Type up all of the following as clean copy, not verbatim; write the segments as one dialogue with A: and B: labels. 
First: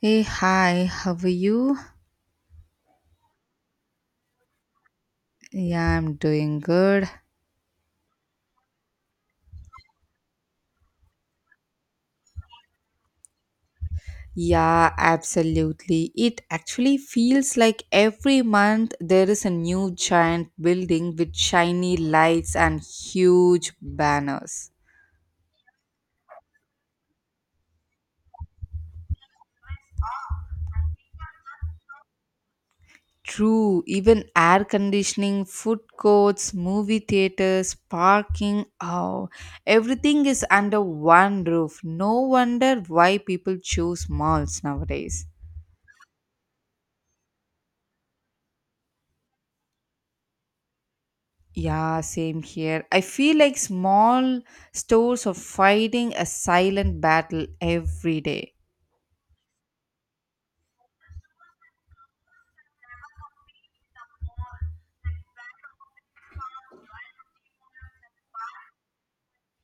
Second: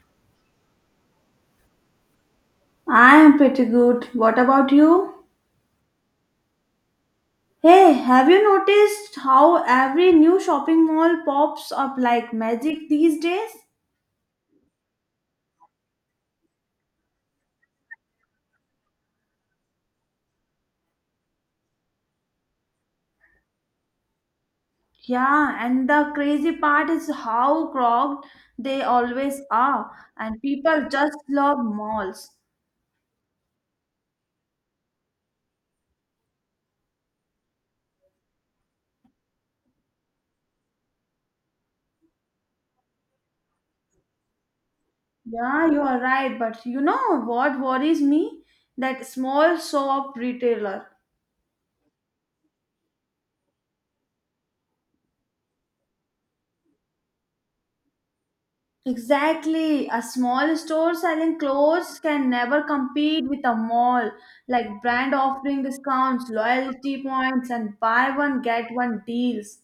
A: Hey, hi, how are you?
B: I am pretty good. What about you?
A: Yeah, I'm doing good.
B: Hey, have you noticed how every new shopping mall pops up like magic these days?
A: Yeah, absolutely. It actually feels like every month there is a new giant building with shiny lights and huge banners.
B: Yeah, and the crazy part is how crowded they always are, and people just love malls.
A: True, even air conditioning, food courts, movie theaters, parking, oh, everything is under one roof. No wonder why people choose malls nowadays.
B: Yeah, you are right, but you know what worries me? That small shop retailer.
A: Yeah, same here. I feel like small stores are fighting a silent battle every day.
B: Exactly. A small store selling clothes can never compete with a mall. Like brand offering discounts, loyalty points, and buy one get one deals.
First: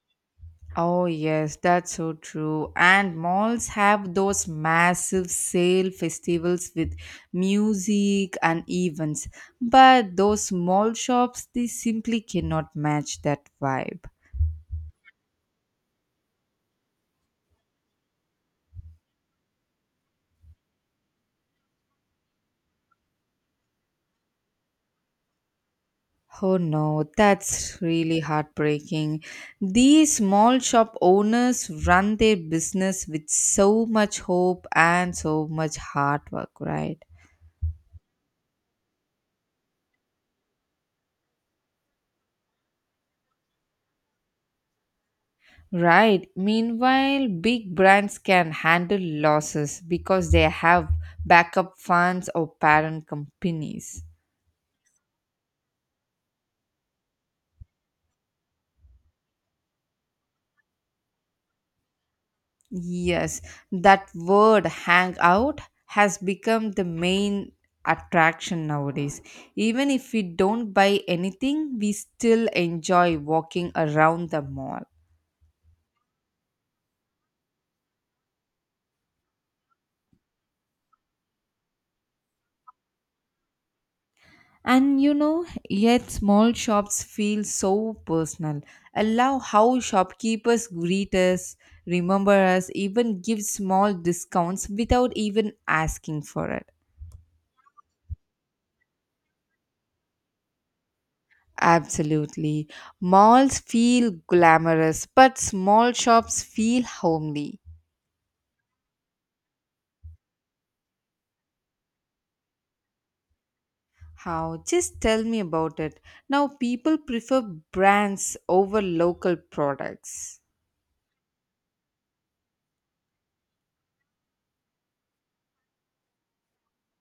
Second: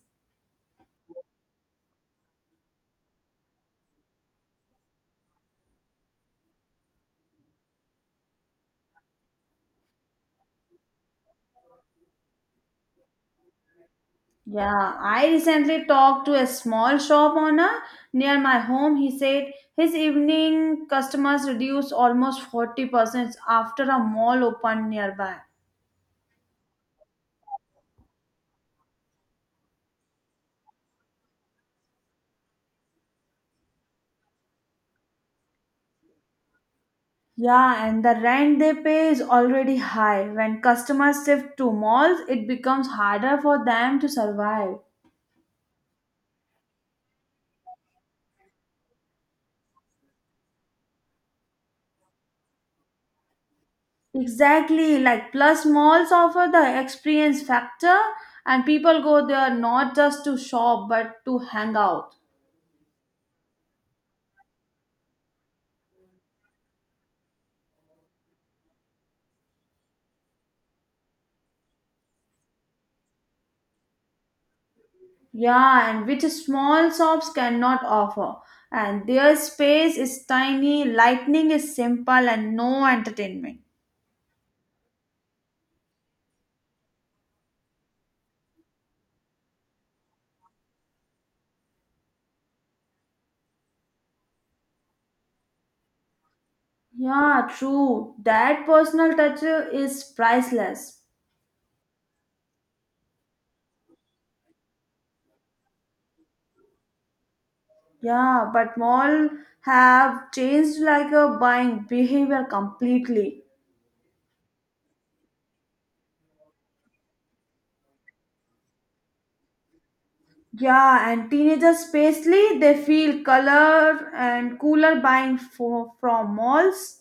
A: Oh, yes, that's so true. And malls have those massive sale festivals with music and events. But those small shops, they simply cannot match that vibe.
B: Yeah, I recently talked to a small shop owner near my home. He said his evening customers reduced almost 40% after a mall opened nearby.
A: Oh no, that's really heartbreaking. These small shop owners run their business with so much hope and so much hard work, right?
B: Yeah, and the rent they pay is already high. When customers shift to malls, it becomes harder for them to survive.
A: Right. Meanwhile, big brands can handle losses because they have backup funds or parent companies.
B: Exactly, like plus malls offer the experience factor, and people go there not just to shop but to hang out.
A: Yes, that word hangout has become the main attraction nowadays. Even if we don't buy anything, we still enjoy walking around the mall.
B: Yeah, and which small shops cannot offer. And their space is tiny, lighting is simple, and no entertainment.
A: And you know, yet small shops feel so personal. Allow how shopkeepers greet us, remember us, even give small discounts without even asking for it.
B: Yeah, true. That personal touch is priceless.
A: Absolutely. Malls feel glamorous, but small shops feel homely.
B: Yeah, but mall have changed like a buying behavior completely.
A: How? Just tell me about it. Now, people prefer brands over local products.
B: Yeah, and teenagers especially, they feel color and cooler buying from malls.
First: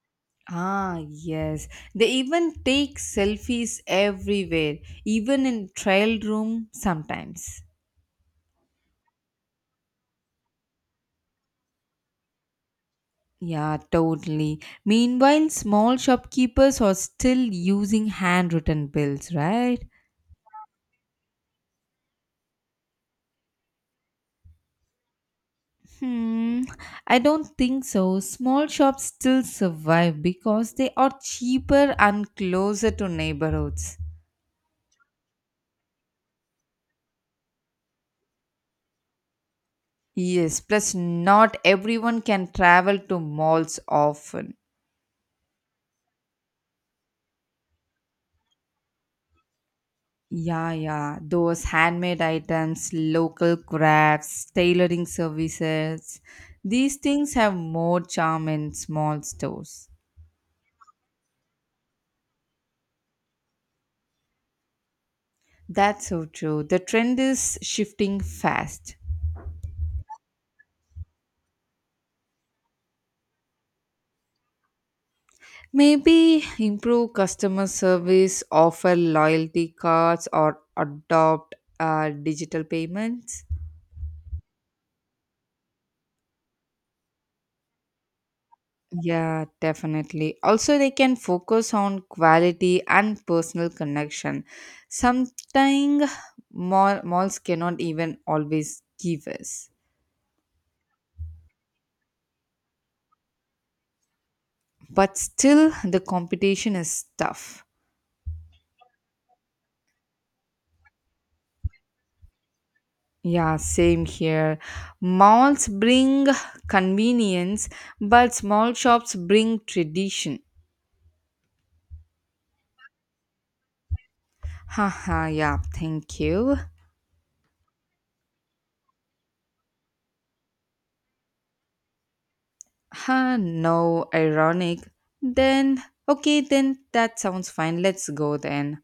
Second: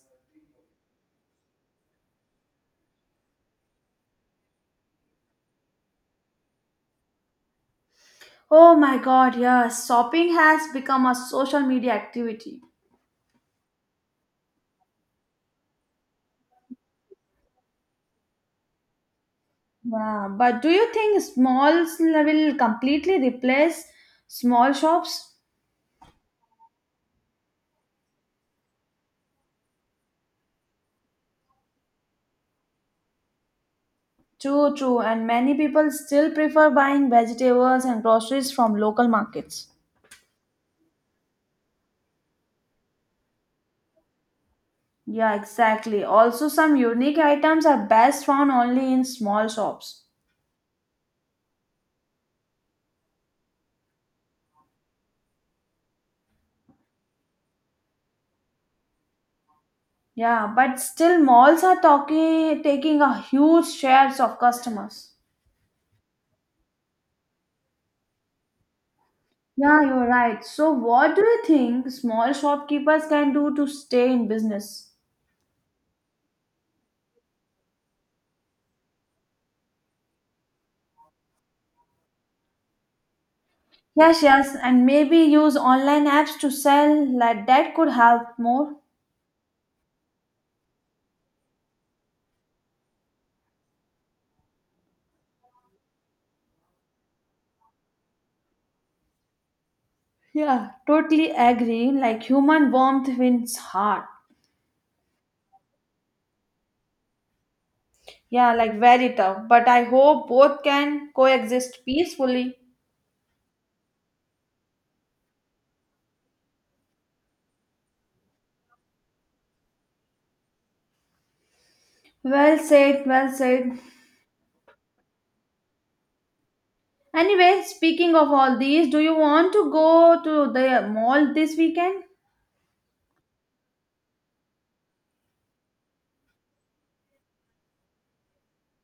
A: Ah, yes. They even take selfies everywhere, even in trial room sometimes.
B: Oh my god, yes, shopping has become a social media activity.
A: Yeah, totally. Meanwhile, small shopkeepers are still using handwritten bills, right?
B: Yeah, but do you think smalls will completely replace small shops?
A: Hmm, I don't think so. Small shops still survive because they are cheaper and closer to neighborhoods.
B: True, true, and many people still prefer buying vegetables and groceries from local markets.
A: Yes, plus not everyone can travel to malls often.
B: Yeah, exactly. Also, some unique items are best found only in small shops.
A: Yeah, yeah, those handmade items, local crafts, tailoring services. These things have more charm in small stores.
B: Yeah, but still malls are talking taking a huge shares of customers.
A: That's so true. The trend is shifting fast.
B: Yeah, you're right. So what do you think small shopkeepers can do to stay in business?
A: Maybe improve customer service, offer loyalty cards, or adopt digital payments.
B: Yes, yes, and maybe use online apps to sell like that could help more.
A: Yeah, definitely. Also, they can focus on quality and personal connection. Something malls cannot even always give us.
B: Yeah, totally agree. Like human warmth wins heart.
A: But still, the competition is tough.
B: Yeah, like very tough. But I hope both can coexist peacefully.
A: Yeah, same here. Malls bring convenience, but small shops bring tradition.
B: Well said, well said.
A: Haha, yeah, thank you.
B: Anyway, speaking of all these, do you want to go to the mall this weekend?
A: Ha, no, ironic. Then, okay, then that sounds fine. Let's go then.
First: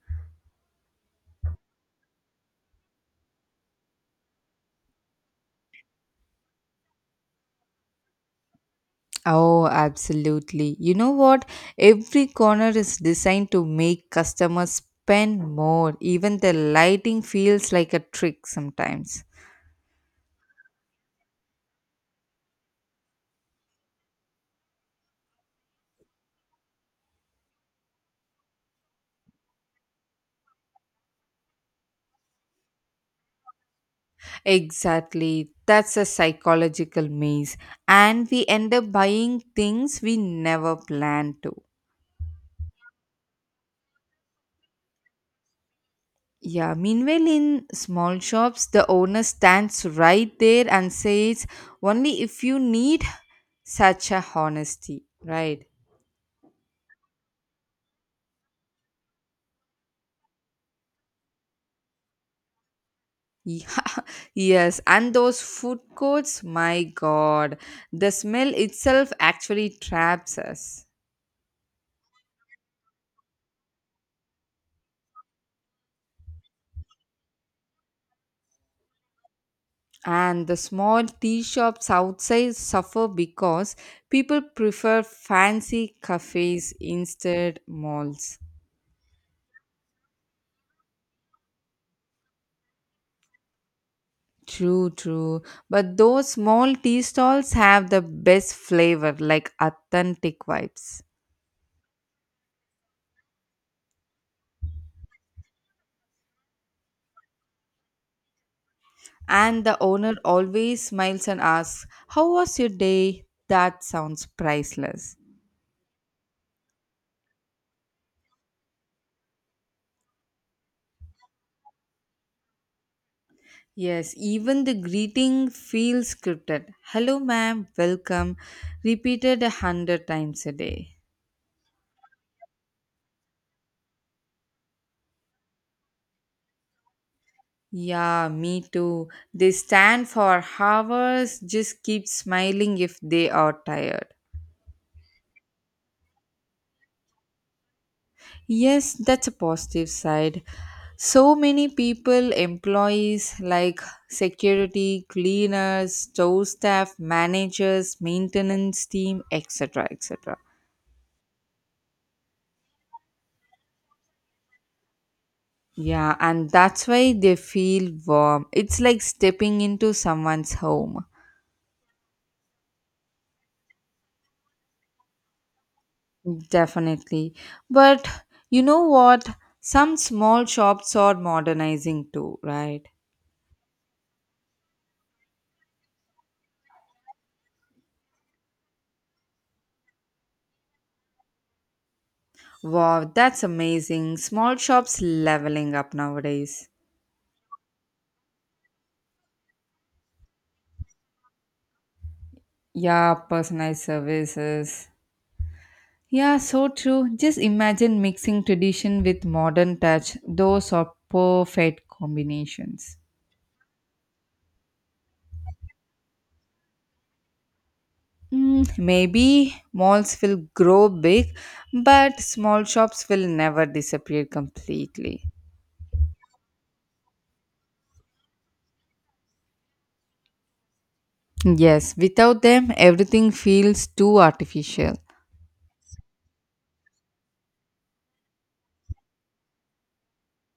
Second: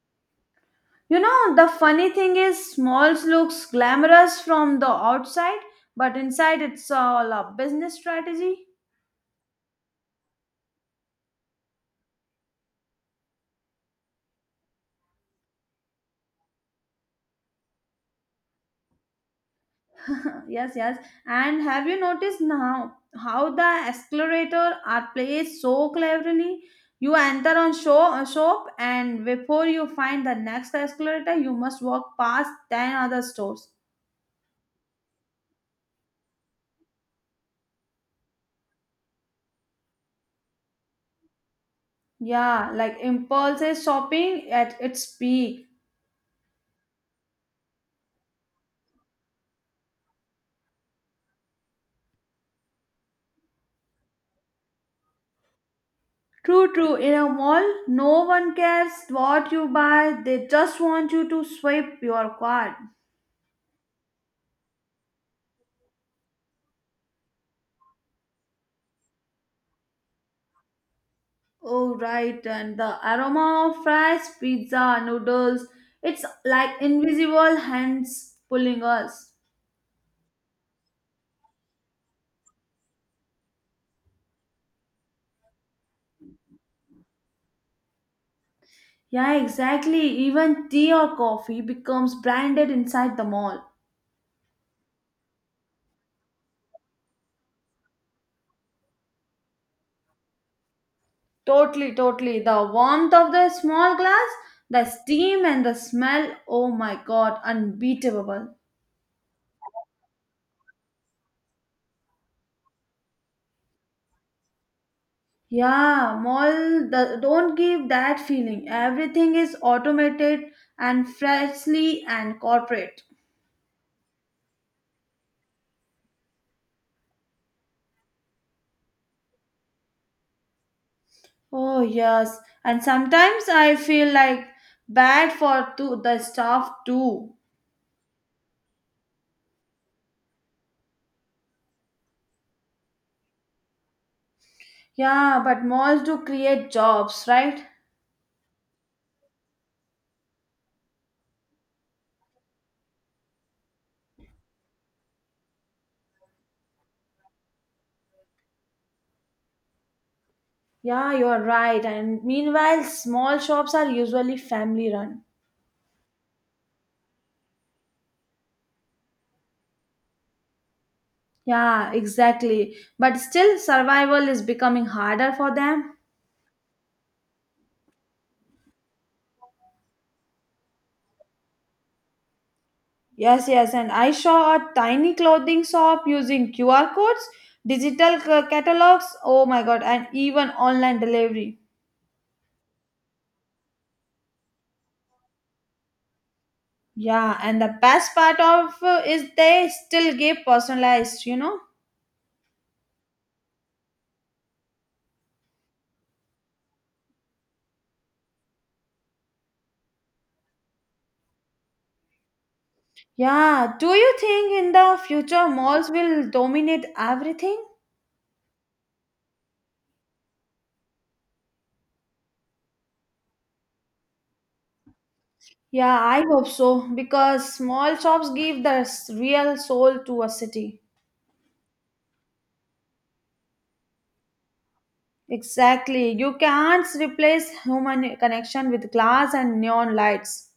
B: You know, the funny thing is, malls looks glamorous from the outside, but inside it's all a business strategy.
A: Oh, absolutely. You know what? Every corner is designed to make customers spend more. Even the lighting feels like a trick sometimes.
B: yes, yes. And have you noticed now how the escalator are placed so cleverly? You enter on show shop, and before you find the next escalator, you must walk past ten other stores.
A: Exactly. That's a psychological maze. And we end up buying things we never planned to.
B: Yeah, like impulsive shopping at its peak.
A: Yeah, meanwhile, in small shops, the owner stands right there and says, only if you need such a honesty, right?
B: True, true. In a mall, no one cares what you buy, they just want you to swipe your card.
A: Yeah, yes, and those food courts, my god, the smell itself actually traps us.
B: Oh, right. And the aroma of fries, pizza, noodles, it's like invisible hands pulling us.
A: And the small tea shops outside suffer because people prefer fancy cafes instead malls.
B: Yeah, exactly. Even tea or coffee becomes branded inside the mall.
A: True, true. But those small tea stalls have the best flavor, like authentic vibes.
B: Totally, totally. The warmth of the small glass, the steam and the smell. Oh my god, unbeatable.
A: And the owner always smiles and asks, how was your day? That sounds priceless.
B: Yeah, mall, don't give that feeling. Everything is automated and freshly and corporate.
A: Yes, even the greeting feels scripted. Hello, ma'am, welcome. Repeated a hundred times a day.
B: Oh yes, and sometimes I feel like bad for the staff too.
A: Yeah, me too. They stand for hours, just keep smiling if they are tired.
B: Yeah, but malls do create jobs, right?
A: Yes, that's a positive side. So many people, employees like security, cleaners, store staff, managers, maintenance team, etc. etc.
B: Yeah, you're right. And meanwhile, small shops are usually family run.
A: Yeah, and that's why they feel warm. It's like stepping into someone's home.
B: Yeah, exactly. But still, survival is becoming harder for them.
A: Definitely. But you know what? Some small shops are modernizing too, right?
B: Yes, yes. And I saw a tiny clothing shop using QR codes, digital catalogs. Oh my god, and even online delivery.
A: Wow, that's amazing. Small shops leveling up nowadays.
B: Yeah, and the best part of is they still give personalized, you know?
A: Yeah, personalized services. Yeah, so true. Just imagine mixing tradition with modern touch. Those are perfect combinations.
B: Yeah, do you think in the future malls will dominate everything?
A: Mm, maybe malls will grow big, but small shops will never disappear completely.
B: Yeah, I hope so because small shops give the real soul to a city.
A: Yes, without them, everything feels too artificial.
B: Exactly. You can't replace human connection with glass and neon lights.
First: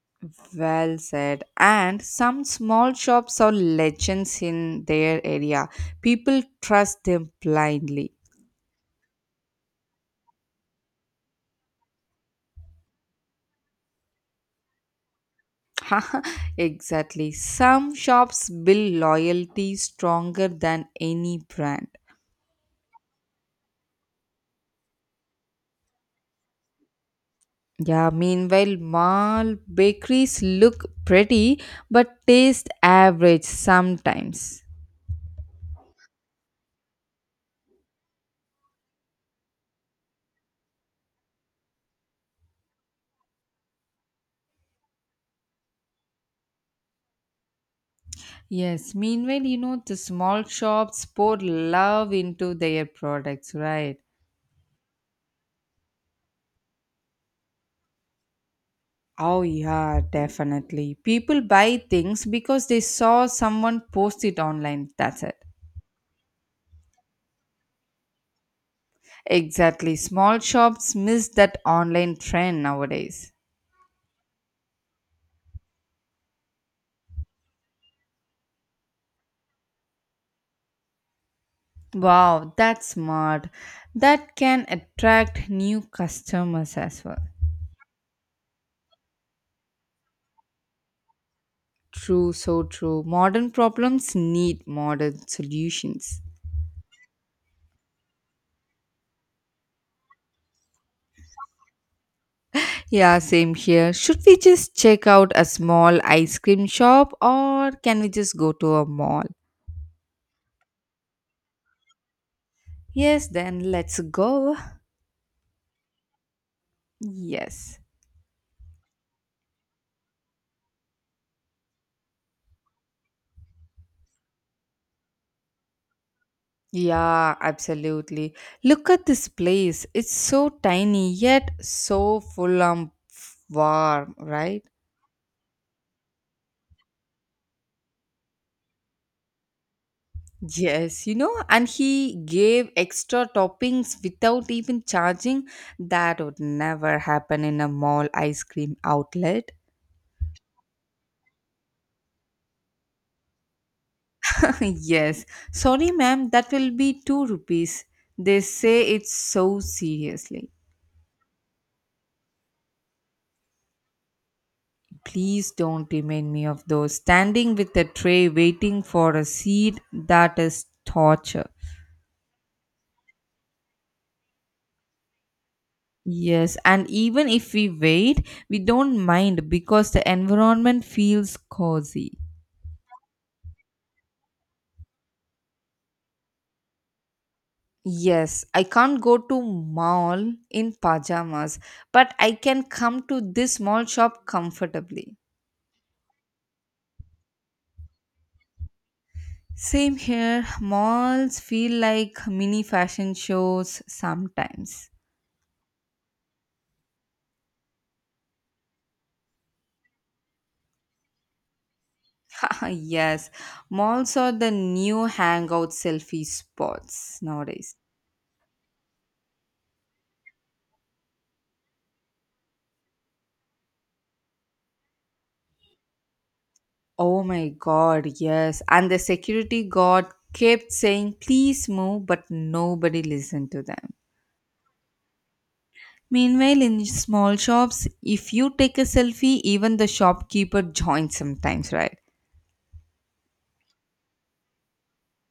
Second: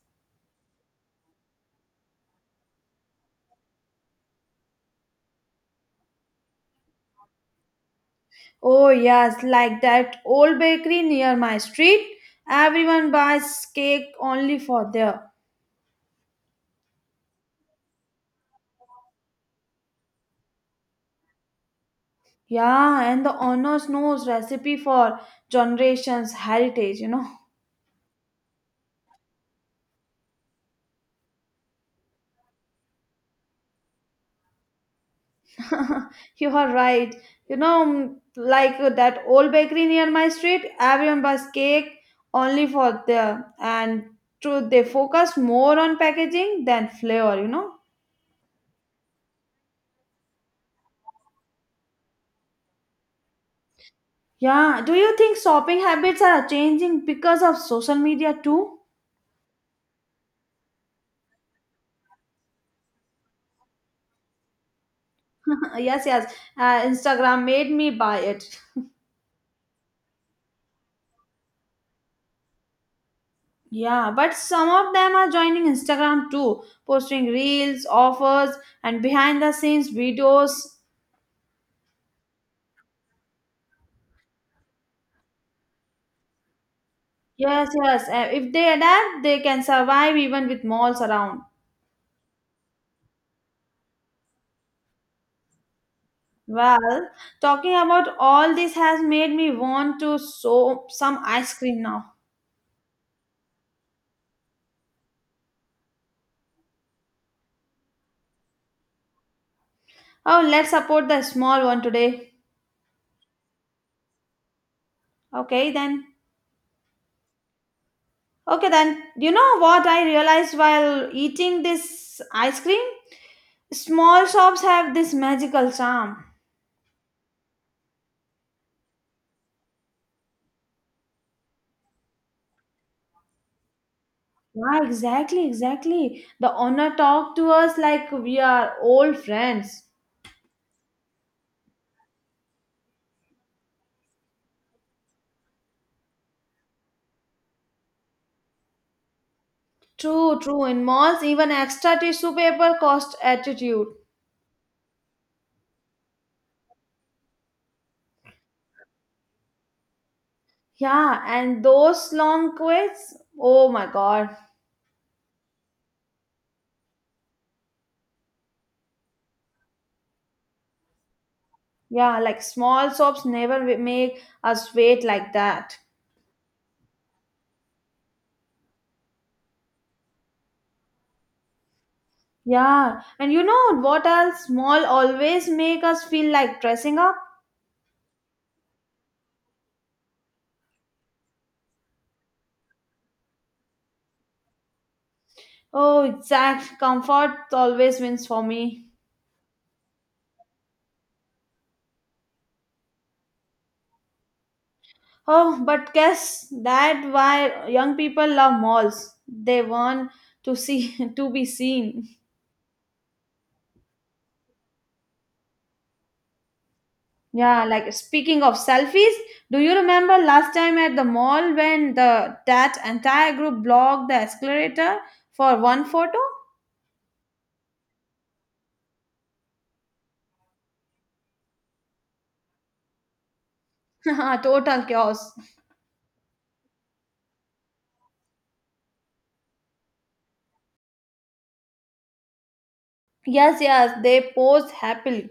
A: Well said. And some small shops are legends in their area. People trust them blindly.
B: Oh, yes, like that old bakery near my street. Everyone buys cake only for there.
A: exactly. Some shops build loyalty stronger than any brand.
B: Yeah, and the owners knows recipe for generations heritage.
A: Yeah, meanwhile, mall bakeries look pretty but taste average sometimes.
B: you are right. Like that old bakery near my street, everyone buys cake only for there. And true, they focus more on packaging than flavor.
A: Yes, meanwhile, you know, the small shops pour love into their products, right?
B: Yeah, do you think shopping habits are changing because of social media too?
A: Oh, yeah, definitely. People buy things because they saw someone post it online. That's it.
B: yes, yes. Instagram made me buy it.
A: Exactly. Small shops miss that online trend nowadays.
B: Yeah, but some of them are joining Instagram too, posting reels, offers, and behind the scenes videos.
A: Wow, that's smart. That can attract new customers as well.
B: Yes, yes. If they adapt, they can survive even with malls around.
A: True, so true. Modern problems need modern solutions.
B: Well, talking about all this has made me want to sow some ice cream now.
A: Yeah, same here. Should we just check out a small ice cream shop or can we just go to a mall?
B: Oh, let's support the small one today.
A: Yes, then let's go.
B: Okay, then.
A: Yes.
B: Okay, then, you know what I realized while eating this ice cream? Small shops have this magical charm.
A: Yeah, absolutely. Look at this place. It's so tiny yet so full of warm, right?
B: Yeah, exactly, exactly. The owner talked to us like we are old friends.
A: Yes, you know, and he gave extra toppings without even charging. That would never happen in a mall ice cream outlet.
B: True, true. In malls, even extra tissue paper cost attitude.
A: yes, sorry, ma'am, that will be two rupees. They say it so seriously.
B: Yeah, and those long queues. Oh my god.
A: Please don't remind me of those. Standing with a tray waiting for a seat, that is torture.
B: Yeah, like small shops never make us wait like that.
A: Yes, and even if we wait, we don't mind because the environment feels cozy.
B: Yeah, and you know what else? Mall always make us feel like dressing up.
A: Yes, I can't go to mall in pajamas, but I can come to this small shop comfortably.
B: Oh, exact comfort always wins for me.
A: Same here, malls feel like mini fashion shows sometimes.
B: Oh, but guess that why young people love malls. They want to see to be seen.
A: yes, malls are the new hangout selfie spots
B: Yeah,
A: nowadays.
B: like speaking of selfies, do you remember last time at the mall when the that entire group blocked the escalator for one photo?
A: Oh my god, yes. And the security guard kept saying, please move, but nobody listened to them.
B: Total chaos.
A: Meanwhile, in small shops, if you take a selfie, even the shopkeeper joins sometimes, right?
B: Yes, yes, they posed happily.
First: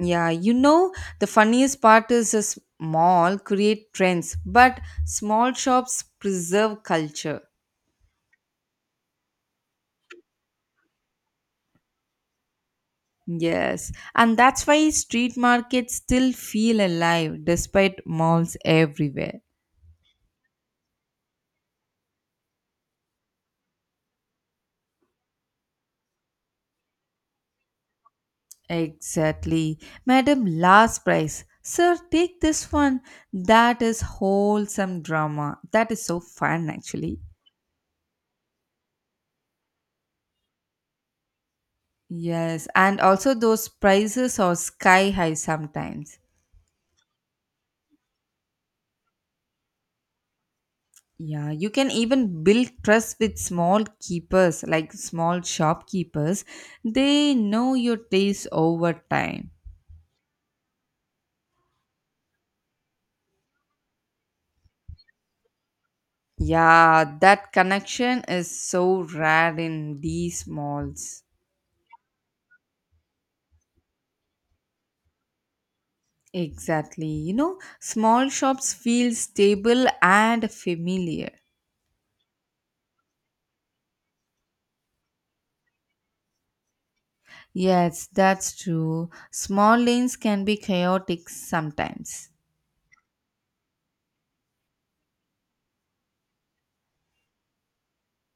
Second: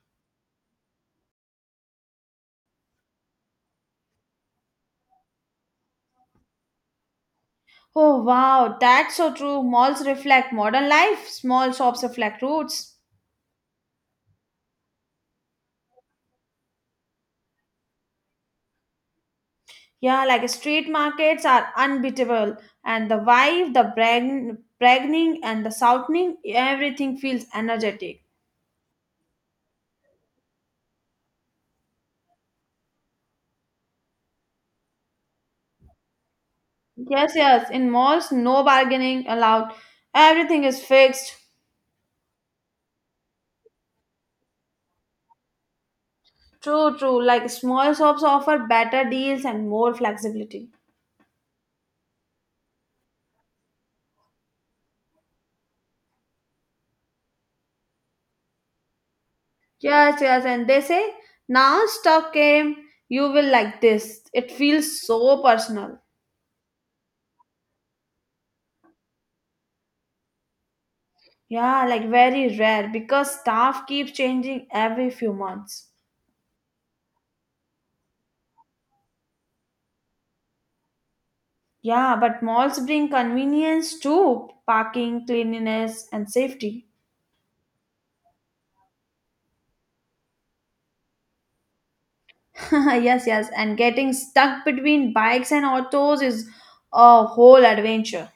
A: Yeah, you know, the funniest part is a small create trends, but small shops preserve culture.
B: Oh wow, that's so true. Malls reflect modern life, small shops reflect roots.
A: Yes, and that's why street markets still feel alive despite malls everywhere.
B: Yeah, like street markets are unbeatable, and the vibe, the bragging, and the shouting, everything feels energetic.
A: Exactly. Madam, last price. Sir, take this one. That is wholesome drama. That is so fun, actually.
B: Yes, yes, in malls, no bargaining allowed, everything is fixed.
A: Yes, and also those prices are sky high sometimes.
B: True, true, like small shops offer better deals and more flexibility.
A: Yeah, you can even build trust with small keepers, like small shopkeepers. They know your taste over time.
B: Yes, yes, and they say now stock came, you will like this. It feels so personal.
A: Yeah, that connection is so rare in these malls.
B: Yeah, like very rare because staff keeps changing every few months.
A: Exactly. You know, small shops feel stable and familiar.
B: Yeah, but malls bring convenience too parking, cleanliness, and safety.
A: Yes, that's true. Small lanes can be chaotic sometimes.
B: yes, yes, and getting stuck between bikes and autos is a whole adventure.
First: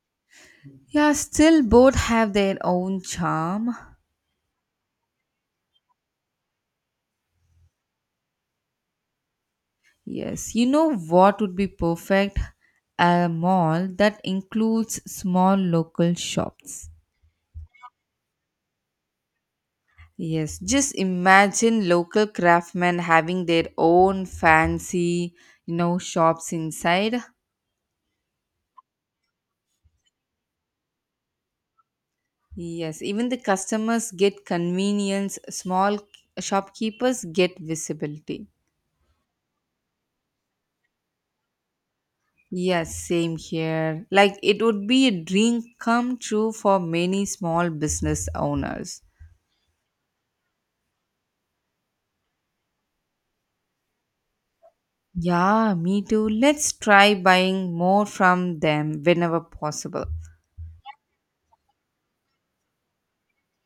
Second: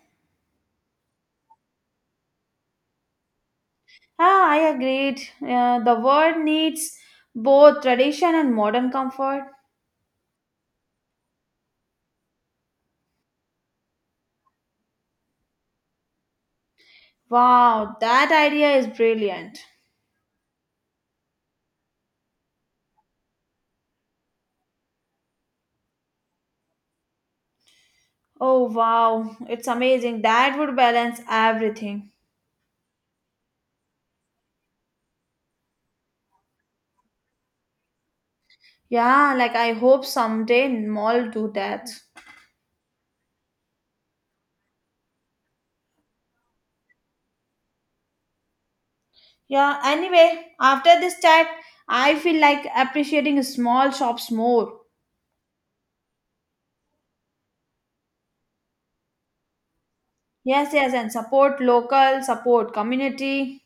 A: Yeah, still both have their own charm.
B: Ah, I agreed. The world needs both tradition and modern comfort.
A: Yes, you know what would be perfect? A mall that includes small local shops.
B: Wow, that idea is brilliant.
A: Yes, just imagine local craftsmen having their own fancy, you know, shops inside.
B: Oh, wow, it's amazing. That would balance everything.
A: Yes, even the customers get convenience, small shopkeepers get visibility.
B: Yeah, like I hope someday mall do that.
A: Yes, same here. Like it would be a dream come true for many small business owners.
B: Yeah, anyway, after this chat, I feel like appreciating small shops more.
A: Yeah, me too. Let's try buying more from them whenever possible.
B: Yes, yes, and support local, support community.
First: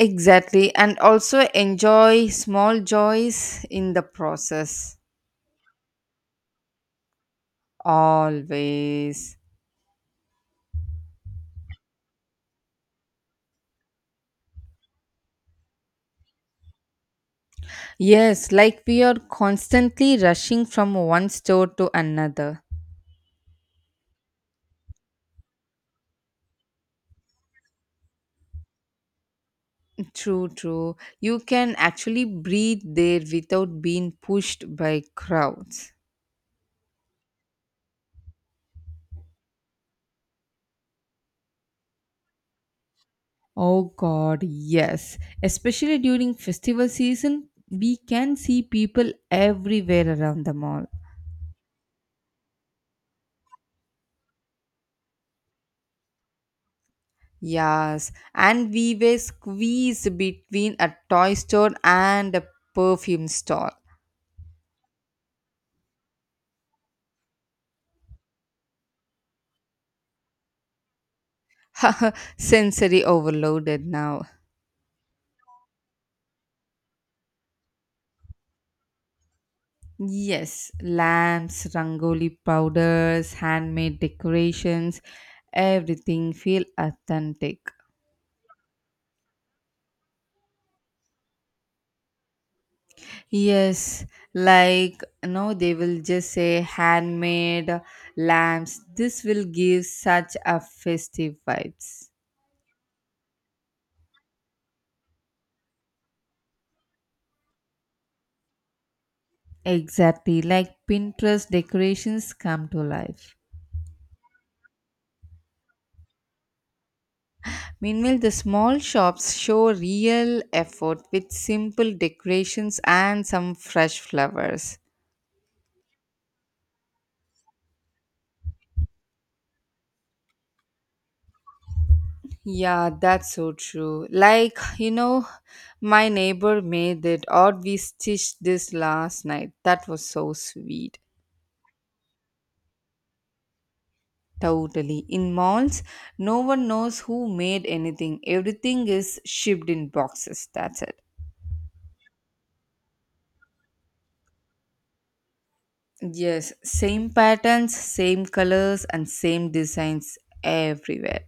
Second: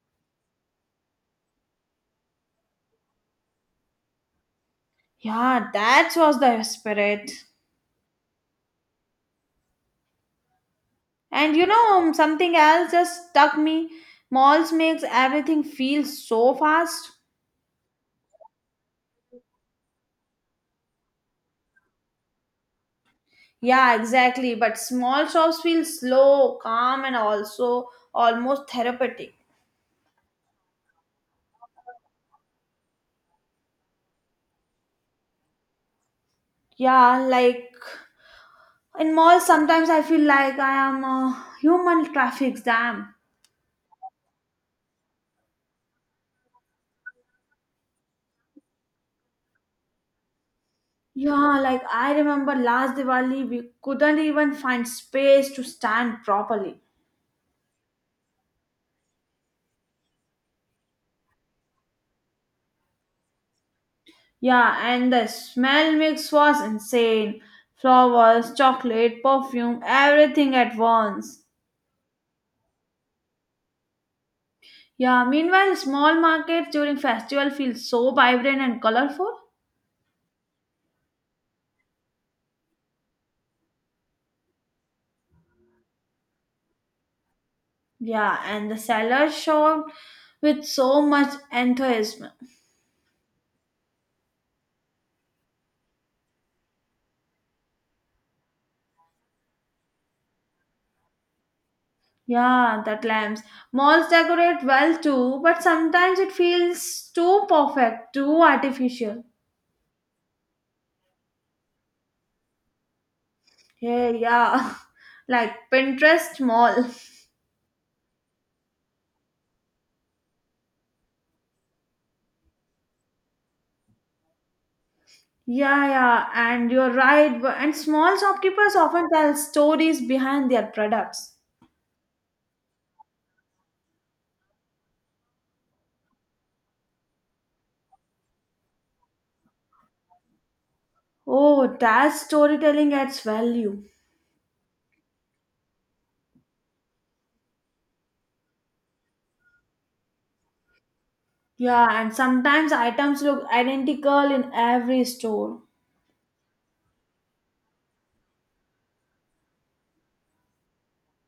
A: Exactly, and also enjoy small joys in the process.
B: Yeah, that was the spirit.
A: Always.
B: And something else just stuck me. Malls makes everything feel so fast.
A: Yes, like we are constantly rushing from one store to another.
B: Yeah, exactly. But small shops feel slow, calm, and also almost therapeutic.
A: True, true. You can actually breathe there without being pushed by crowds.
B: Yeah, like in malls sometimes I feel like I am a human traffic jam.
A: Oh god, yes. Especially during festival season, we can see people everywhere around the mall.
B: Yeah, like I remember last Diwali we couldn't even find space to stand properly.
A: Yes, and we were squeezed between a toy store and a perfume store.
B: Yeah, and the smell mix was insane. Flowers, chocolate, perfume, everything at once.
A: Sensory overloaded now.
B: Yeah, meanwhile small markets during festival feel so vibrant and colorful.
A: Yes, lamps, rangoli powders, handmade decorations, everything feel authentic.
B: Yeah, and the sellers showed with so much enthusiasm.
A: Yes, like no, they will just say handmade lamps. This will give such a festive vibes.
B: Yeah, that lamps. Malls decorate well too, but sometimes it feels too perfect, too artificial.
A: Exactly, like Pinterest decorations come to life.
B: Yeah, yeah. Like Pinterest mall.
A: Meanwhile, the small shops show real effort with simple decorations and some fresh flowers.
B: Yeah, yeah, and you're right. And small shopkeepers often tell stories behind their products.
A: Yeah, that's so true. Like, you know, my neighbor made it, or we stitched this last night. That was so sweet.
B: Oh, that's storytelling adds value.
A: Totally. In malls, no one knows who made anything, everything is shipped in boxes. That's it.
B: Yeah, and sometimes items look identical in every store.
A: Yes, same patterns, same colors, and same designs everywhere.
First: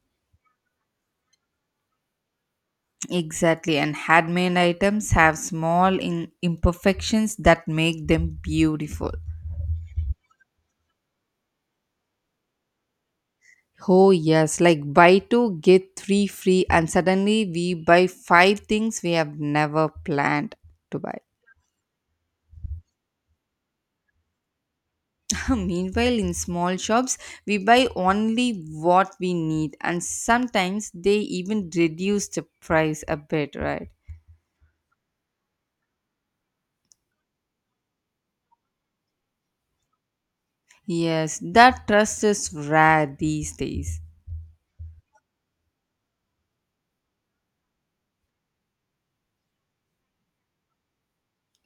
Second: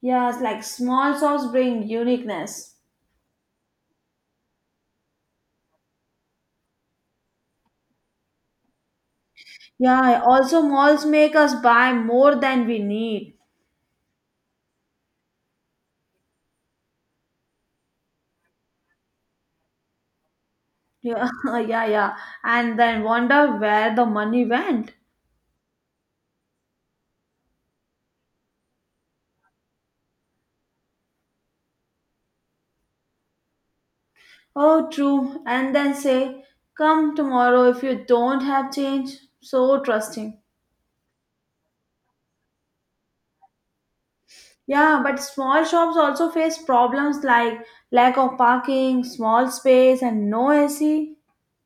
B: Yes, like small shops bring uniqueness.
A: Exactly, and handmade items have small imperfections that make them beautiful.
B: Yeah, also malls make us buy more than we need.
A: Oh, yes, like buy two, get three free, and suddenly we buy five things we have never planned to buy.
B: Yeah, yeah, yeah. And then wonder where the money went.
A: Meanwhile, in small shops, we buy only what we need, and sometimes they even reduce the price a bit, right?
B: Oh, true. And then say, come tomorrow if you don't have change. So trusting.
A: Yes, that trust is rare these days.
B: Yeah, but small shops also face problems like lack of parking, small space, and no AC.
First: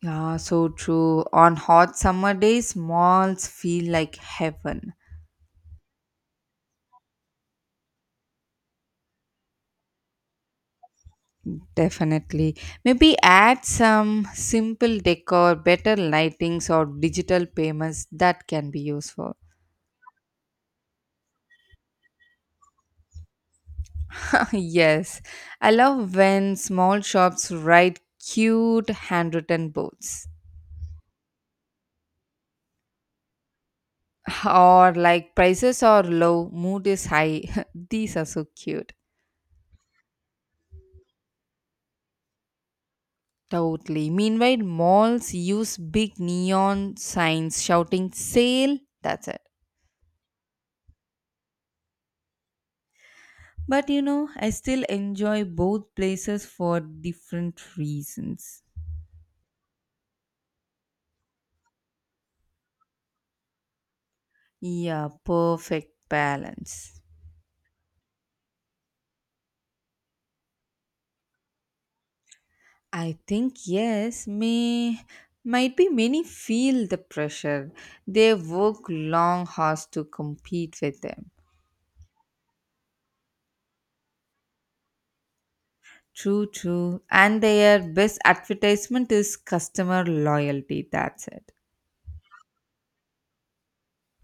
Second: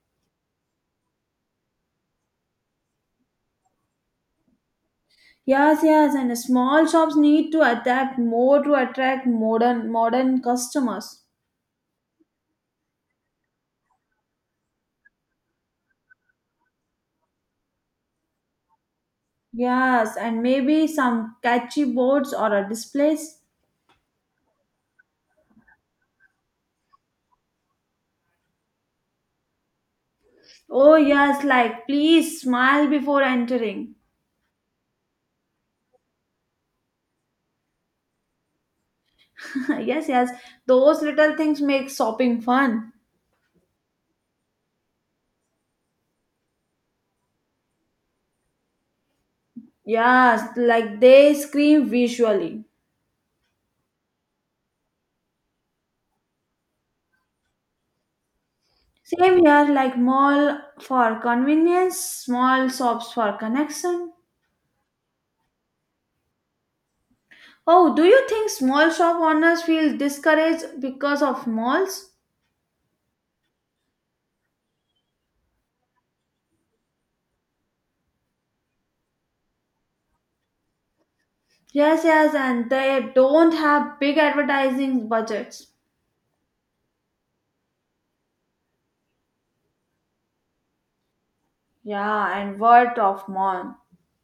A: Yeah, so true. On hot summer days, malls feel like heaven.
B: Yes, yes, and small shops need to adapt more to attract modern customers.
A: Definitely. Maybe add some simple decor, better lightings, or digital payments that can be useful.
B: Yes, and maybe some catchy boards or a displays.
A: yes, I love when small shops write cute handwritten boards.
B: Oh, yes, like please smile before entering.
A: Or like prices are low, mood is high. These are so cute.
B: yes, yes, those little things make shopping fun.
A: Totally. Meanwhile, malls use big neon signs shouting sale. That's it.
B: Yes, like they scream visually.
A: But you know, I still enjoy both places for different reasons.
B: Same here, like mall for convenience, small shops for connection.
A: Yeah, perfect balance.
B: Oh, do you think small shop owners feel discouraged because of malls?
A: I think yes, may might be many feel the pressure. They work long hours to compete with them.
B: Yes, yes, and they don't have big advertising budgets.
A: True, true. And their best advertisement is customer loyalty. That's it.
B: Yeah, and word of mouth.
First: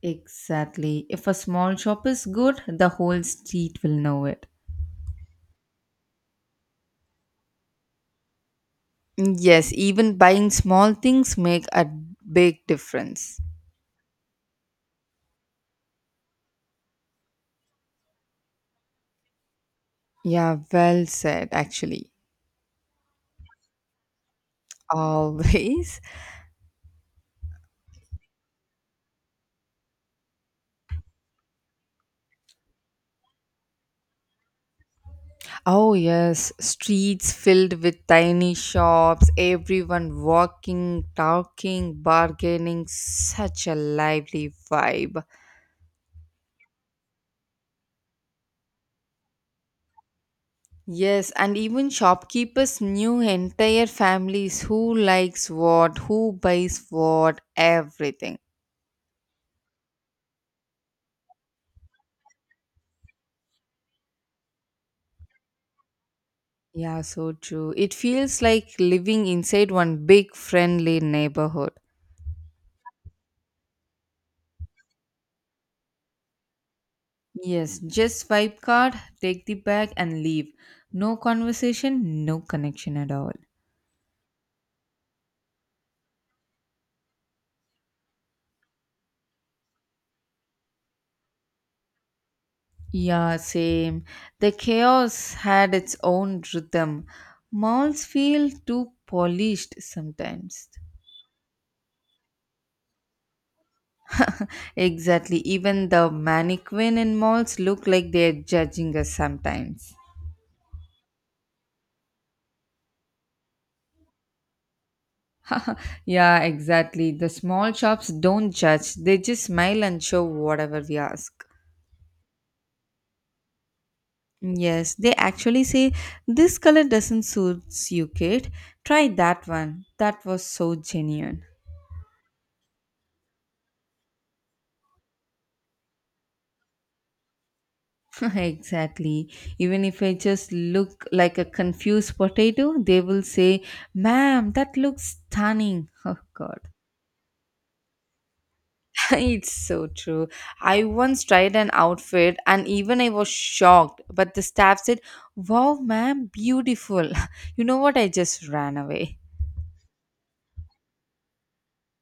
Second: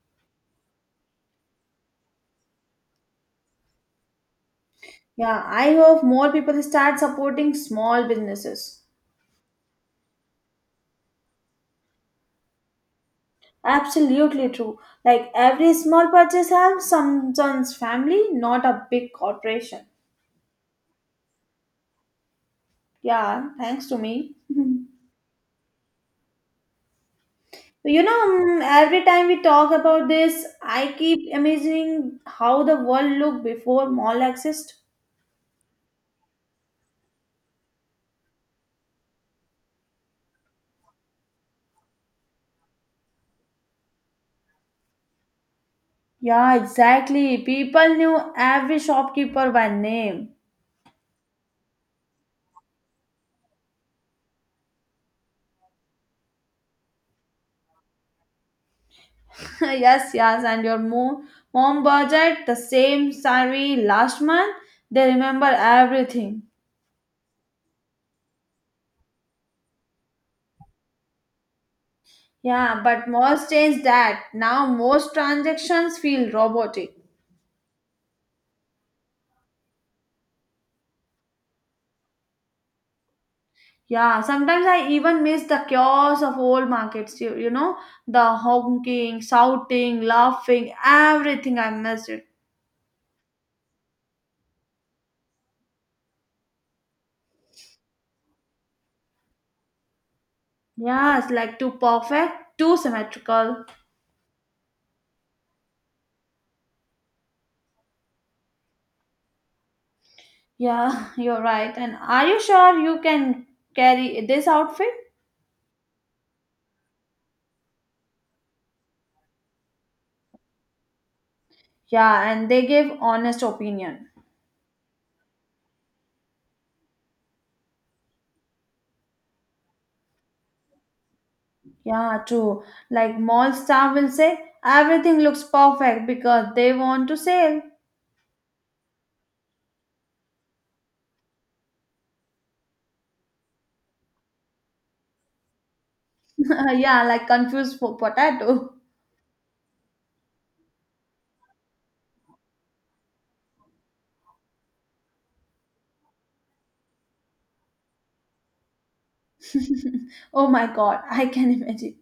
A: Exactly. If a small shop is good, the whole street will know it.
B: Yeah, I hope more people start supporting small businesses.
A: Yes, even buying small things make a big difference.
B: Absolutely true. Like every small purchase helps someone's family, not a big corporation.
A: Yeah, well said actually.
B: Yeah, thanks to me. you
A: Always.
B: know, mm, every time we talk about this, I keep imagining how the world looked before mall exist.
A: Oh yes, streets filled with tiny shops, everyone walking, talking, bargaining, such a lively vibe.
B: Yeah, exactly. People knew every shopkeeper by name.
A: Yes, and even shopkeepers knew entire families who likes what, who buys what, everything.
B: yes, yes, and your mom budget the same salary last month. They remember everything.
A: Yeah, so true. It feels like living inside one big friendly neighborhood.
B: Yeah, but most change that. Now most transactions feel robotic.
A: Yes, just swipe card, take the bag, and leave. No conversation, no connection at all.
B: Yeah, sometimes I even miss the chaos of old markets. The honking, shouting, laughing, everything. I miss it.
A: Yeah, same. The chaos had its own rhythm. Malls feel too polished sometimes.
B: Yeah, it's like too perfect, too symmetrical.
A: Exactly. Even the mannequin in malls look like they're judging us sometimes.
B: Yeah, you're right. And are you sure you can carry this outfit?
A: yeah, exactly. The small shops don't judge, they just smile and show whatever we ask.
B: Yeah, and they give honest opinion.
A: Yes, they actually say, this color doesn't suit you, kid. Try that one. That was so genuine.
B: Yeah, true. Like mall staff will say everything looks perfect because they want to sell.
A: exactly. Even if I just look like a confused potato, they will say, ma'am, that looks stunning. Oh, God.
B: yeah, like confused potato.
A: It's so true. I once tried an outfit and even I was shocked, but the staff said, wow, ma'am, beautiful. You know what? I just ran away.
B: Oh my god, I can imagine.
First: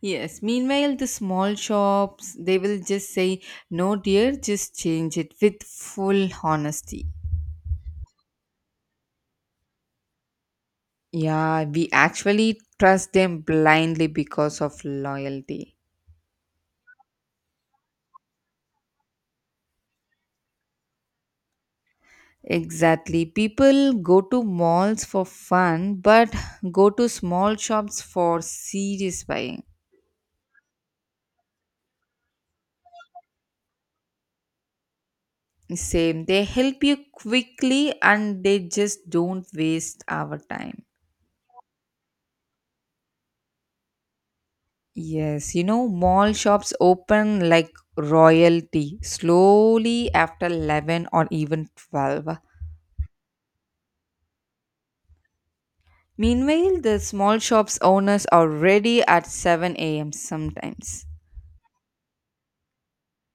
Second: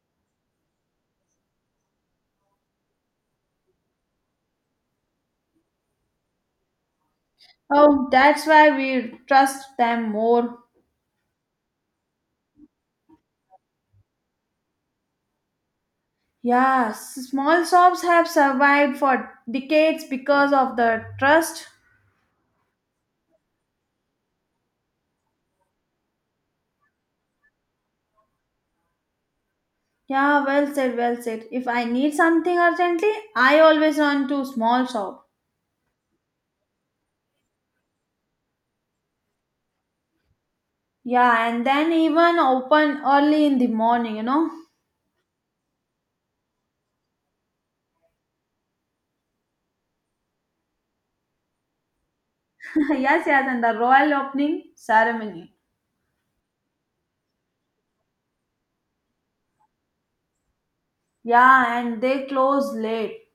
A: Yes, meanwhile, the small shops, they will just say, no, dear, just change it with full honesty.
B: Oh, that's why we trust them more.
A: Yeah, we actually trust them blindly because of loyalty.
B: Yeah, small shops have survived for decades because of the trust.
A: Exactly. People go to malls for fun, but go to small shops for serious buying.
B: Yeah, well said, well said. If I need something urgently, I always run to small shop.
A: Same. They help you quickly and they just don't waste our time.
B: Yeah, and then even open early in the morning.
A: Yes, you know, mall shops open like royalty slowly after 11 or even 12.
B: yes, yes, and the royal opening ceremony.
A: Meanwhile, the small shops owners are ready at 7 a.m. sometimes.
B: Yeah, and they close late.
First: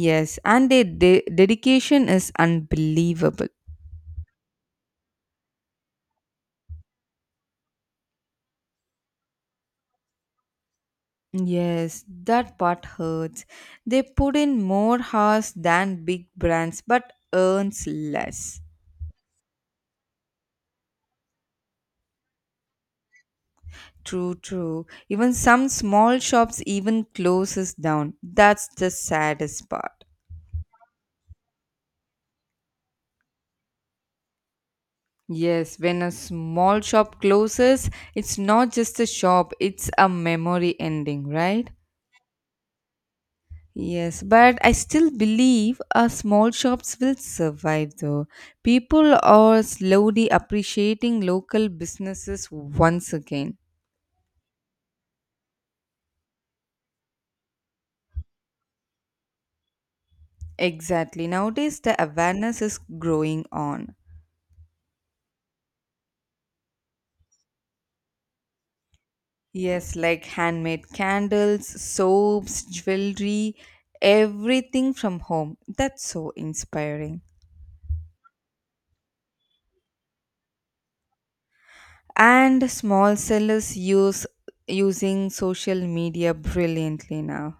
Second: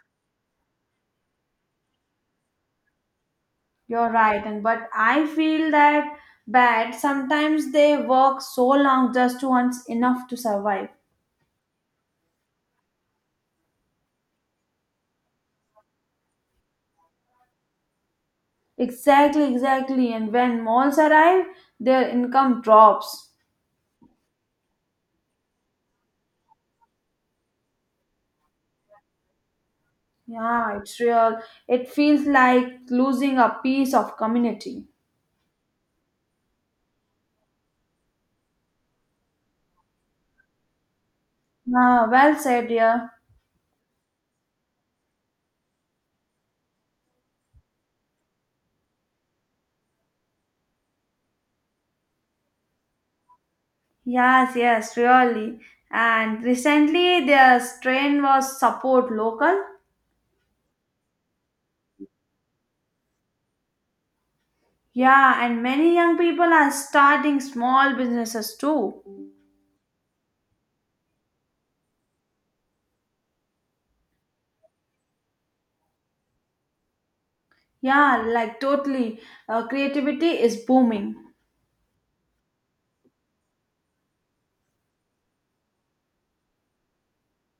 A: Yes, and their dedication is unbelievable.
B: You're right, and but I feel that bad. Sometimes they work so long just to earn enough to survive.
A: Yes, that part hurts. They put in more hours than big brands but earns less.
B: Exactly, exactly. And when malls arrive, their income drops.
A: True, true. Even some small shops even closes down. That's the saddest part.
B: Yeah, it's real. It feels like losing a piece of community.
A: Yes, when a small shop closes, it's not just a shop, it's a memory ending, right?
B: Ah, well said, dear.
A: Yes, but I still believe our small shops will survive though. People are slowly appreciating local businesses once again.
B: Yes, yes, really. And recently, their trend was support local.
A: Exactly. Nowadays, the awareness is growing on.
B: Yeah, and many young people are starting small businesses too.
A: Yes, like handmade candles, soaps, jewelry, everything from home. That's so inspiring.
B: Yeah, like totally. Creativity is booming.
A: And small sellers use using social media brilliantly now.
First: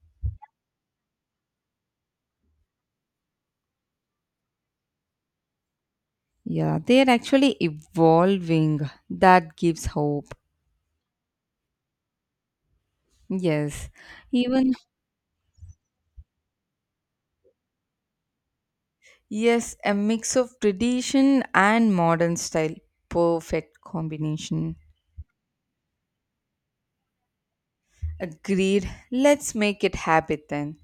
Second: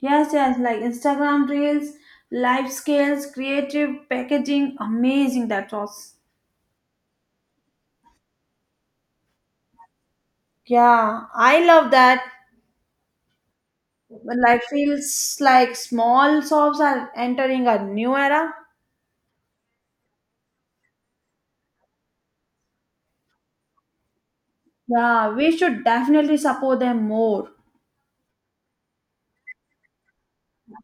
B: Yes, yes, like Instagram reels, life skills, creative packaging, amazing that was.
A: Yeah, they're actually evolving. That gives hope.
B: Yeah, I love that.
A: Yes.
B: Like
A: Even
B: feels like small shops are entering a new era.
A: yes, a mix of tradition and modern style. Perfect combination.
B: Yeah, we should definitely support them more.
A: Agreed. Let's make it habit then.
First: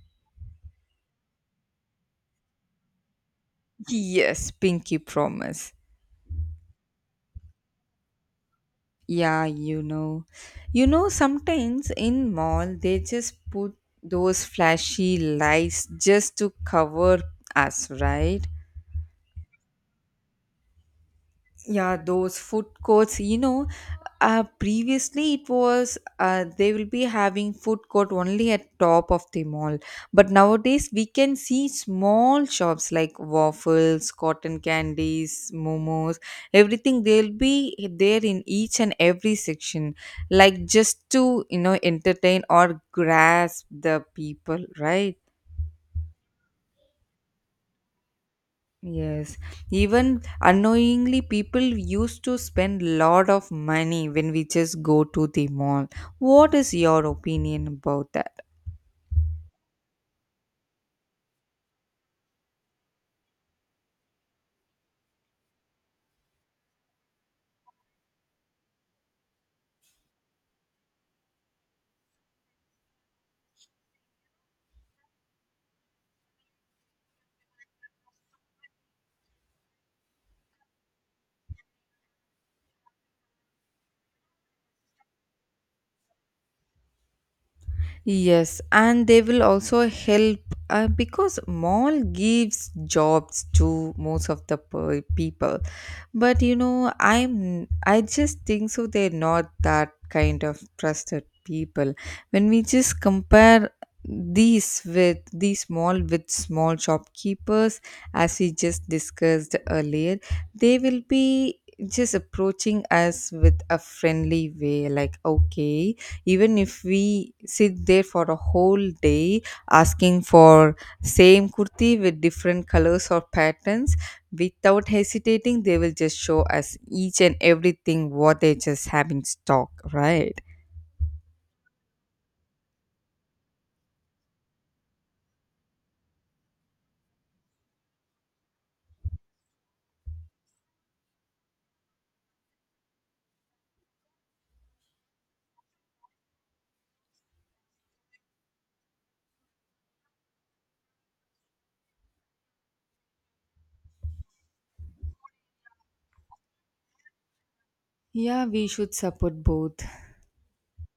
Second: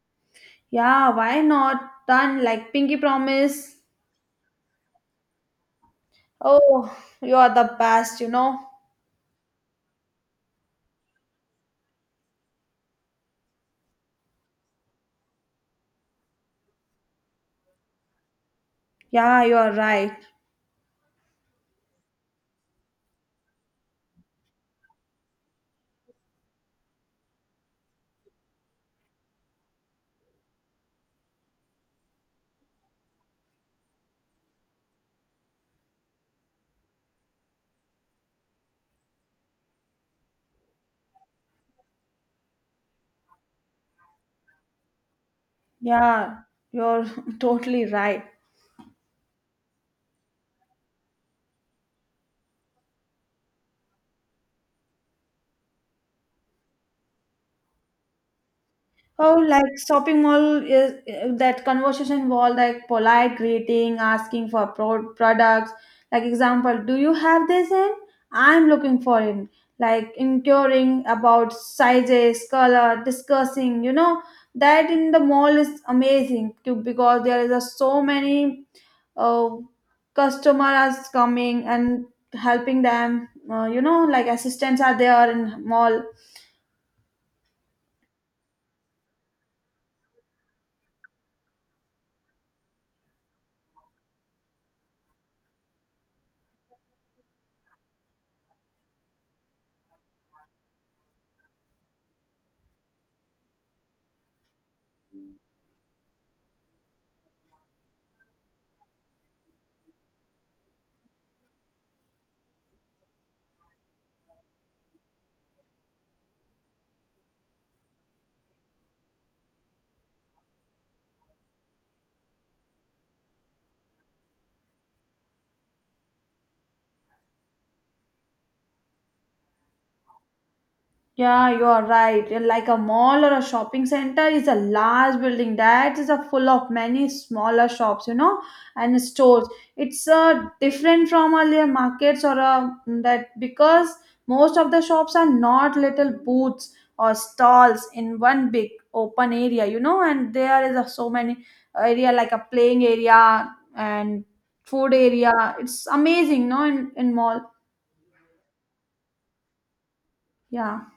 B: Yeah, why not? Done like Pinky Promise.
A: Yes, pinky promise.
B: Oh, you are the best.
A: Yeah, you know. You know, sometimes in mall they just put those flashy lights just to cover us, right?
B: Yeah, you are right.
A: Yeah, those food courts, you know, previously it was they will be having food court only at top of the mall. But nowadays we can see small shops like waffles, cotton candies, momos, everything they'll be there in each and every section, like just to, you know, entertain or grasp the people, right?
B: Yeah, you're totally right.
A: Yes, even unknowingly, people used to spend lot of money when we just go to the mall. What is your opinion about that?
B: Oh, like shopping mall is that conversation wall, like polite greeting, asking for products. Like example, do you have this in? I'm looking for it. Like inquiring about sizes, color, discussing. You know that in the mall is amazing too because there is so many uh, customers coming and helping them. Like assistants are there in mall.
A: Yes, and they will also help because mall gives jobs to most of the people. But you know, I just think so they're not that kind of trusted people. When we just compare these with these small shopkeepers as we just discussed earlier, they will be just approaching us with a friendly way like okay, even if we sit there for a whole day asking for same kurti with different colors or patterns, without hesitating they will just show us each and everything what they just have in stock, right?
B: Yeah, you are right. And like a mall or a shopping center is a large building that is a full of many smaller shops, and stores. It's different from earlier markets or that because most of the shops are not little booths or stalls in one big open area, and there is so many area like a playing area and food area. It's amazing, no, in mall.
A: Yeah, we should support both.
B: Yeah.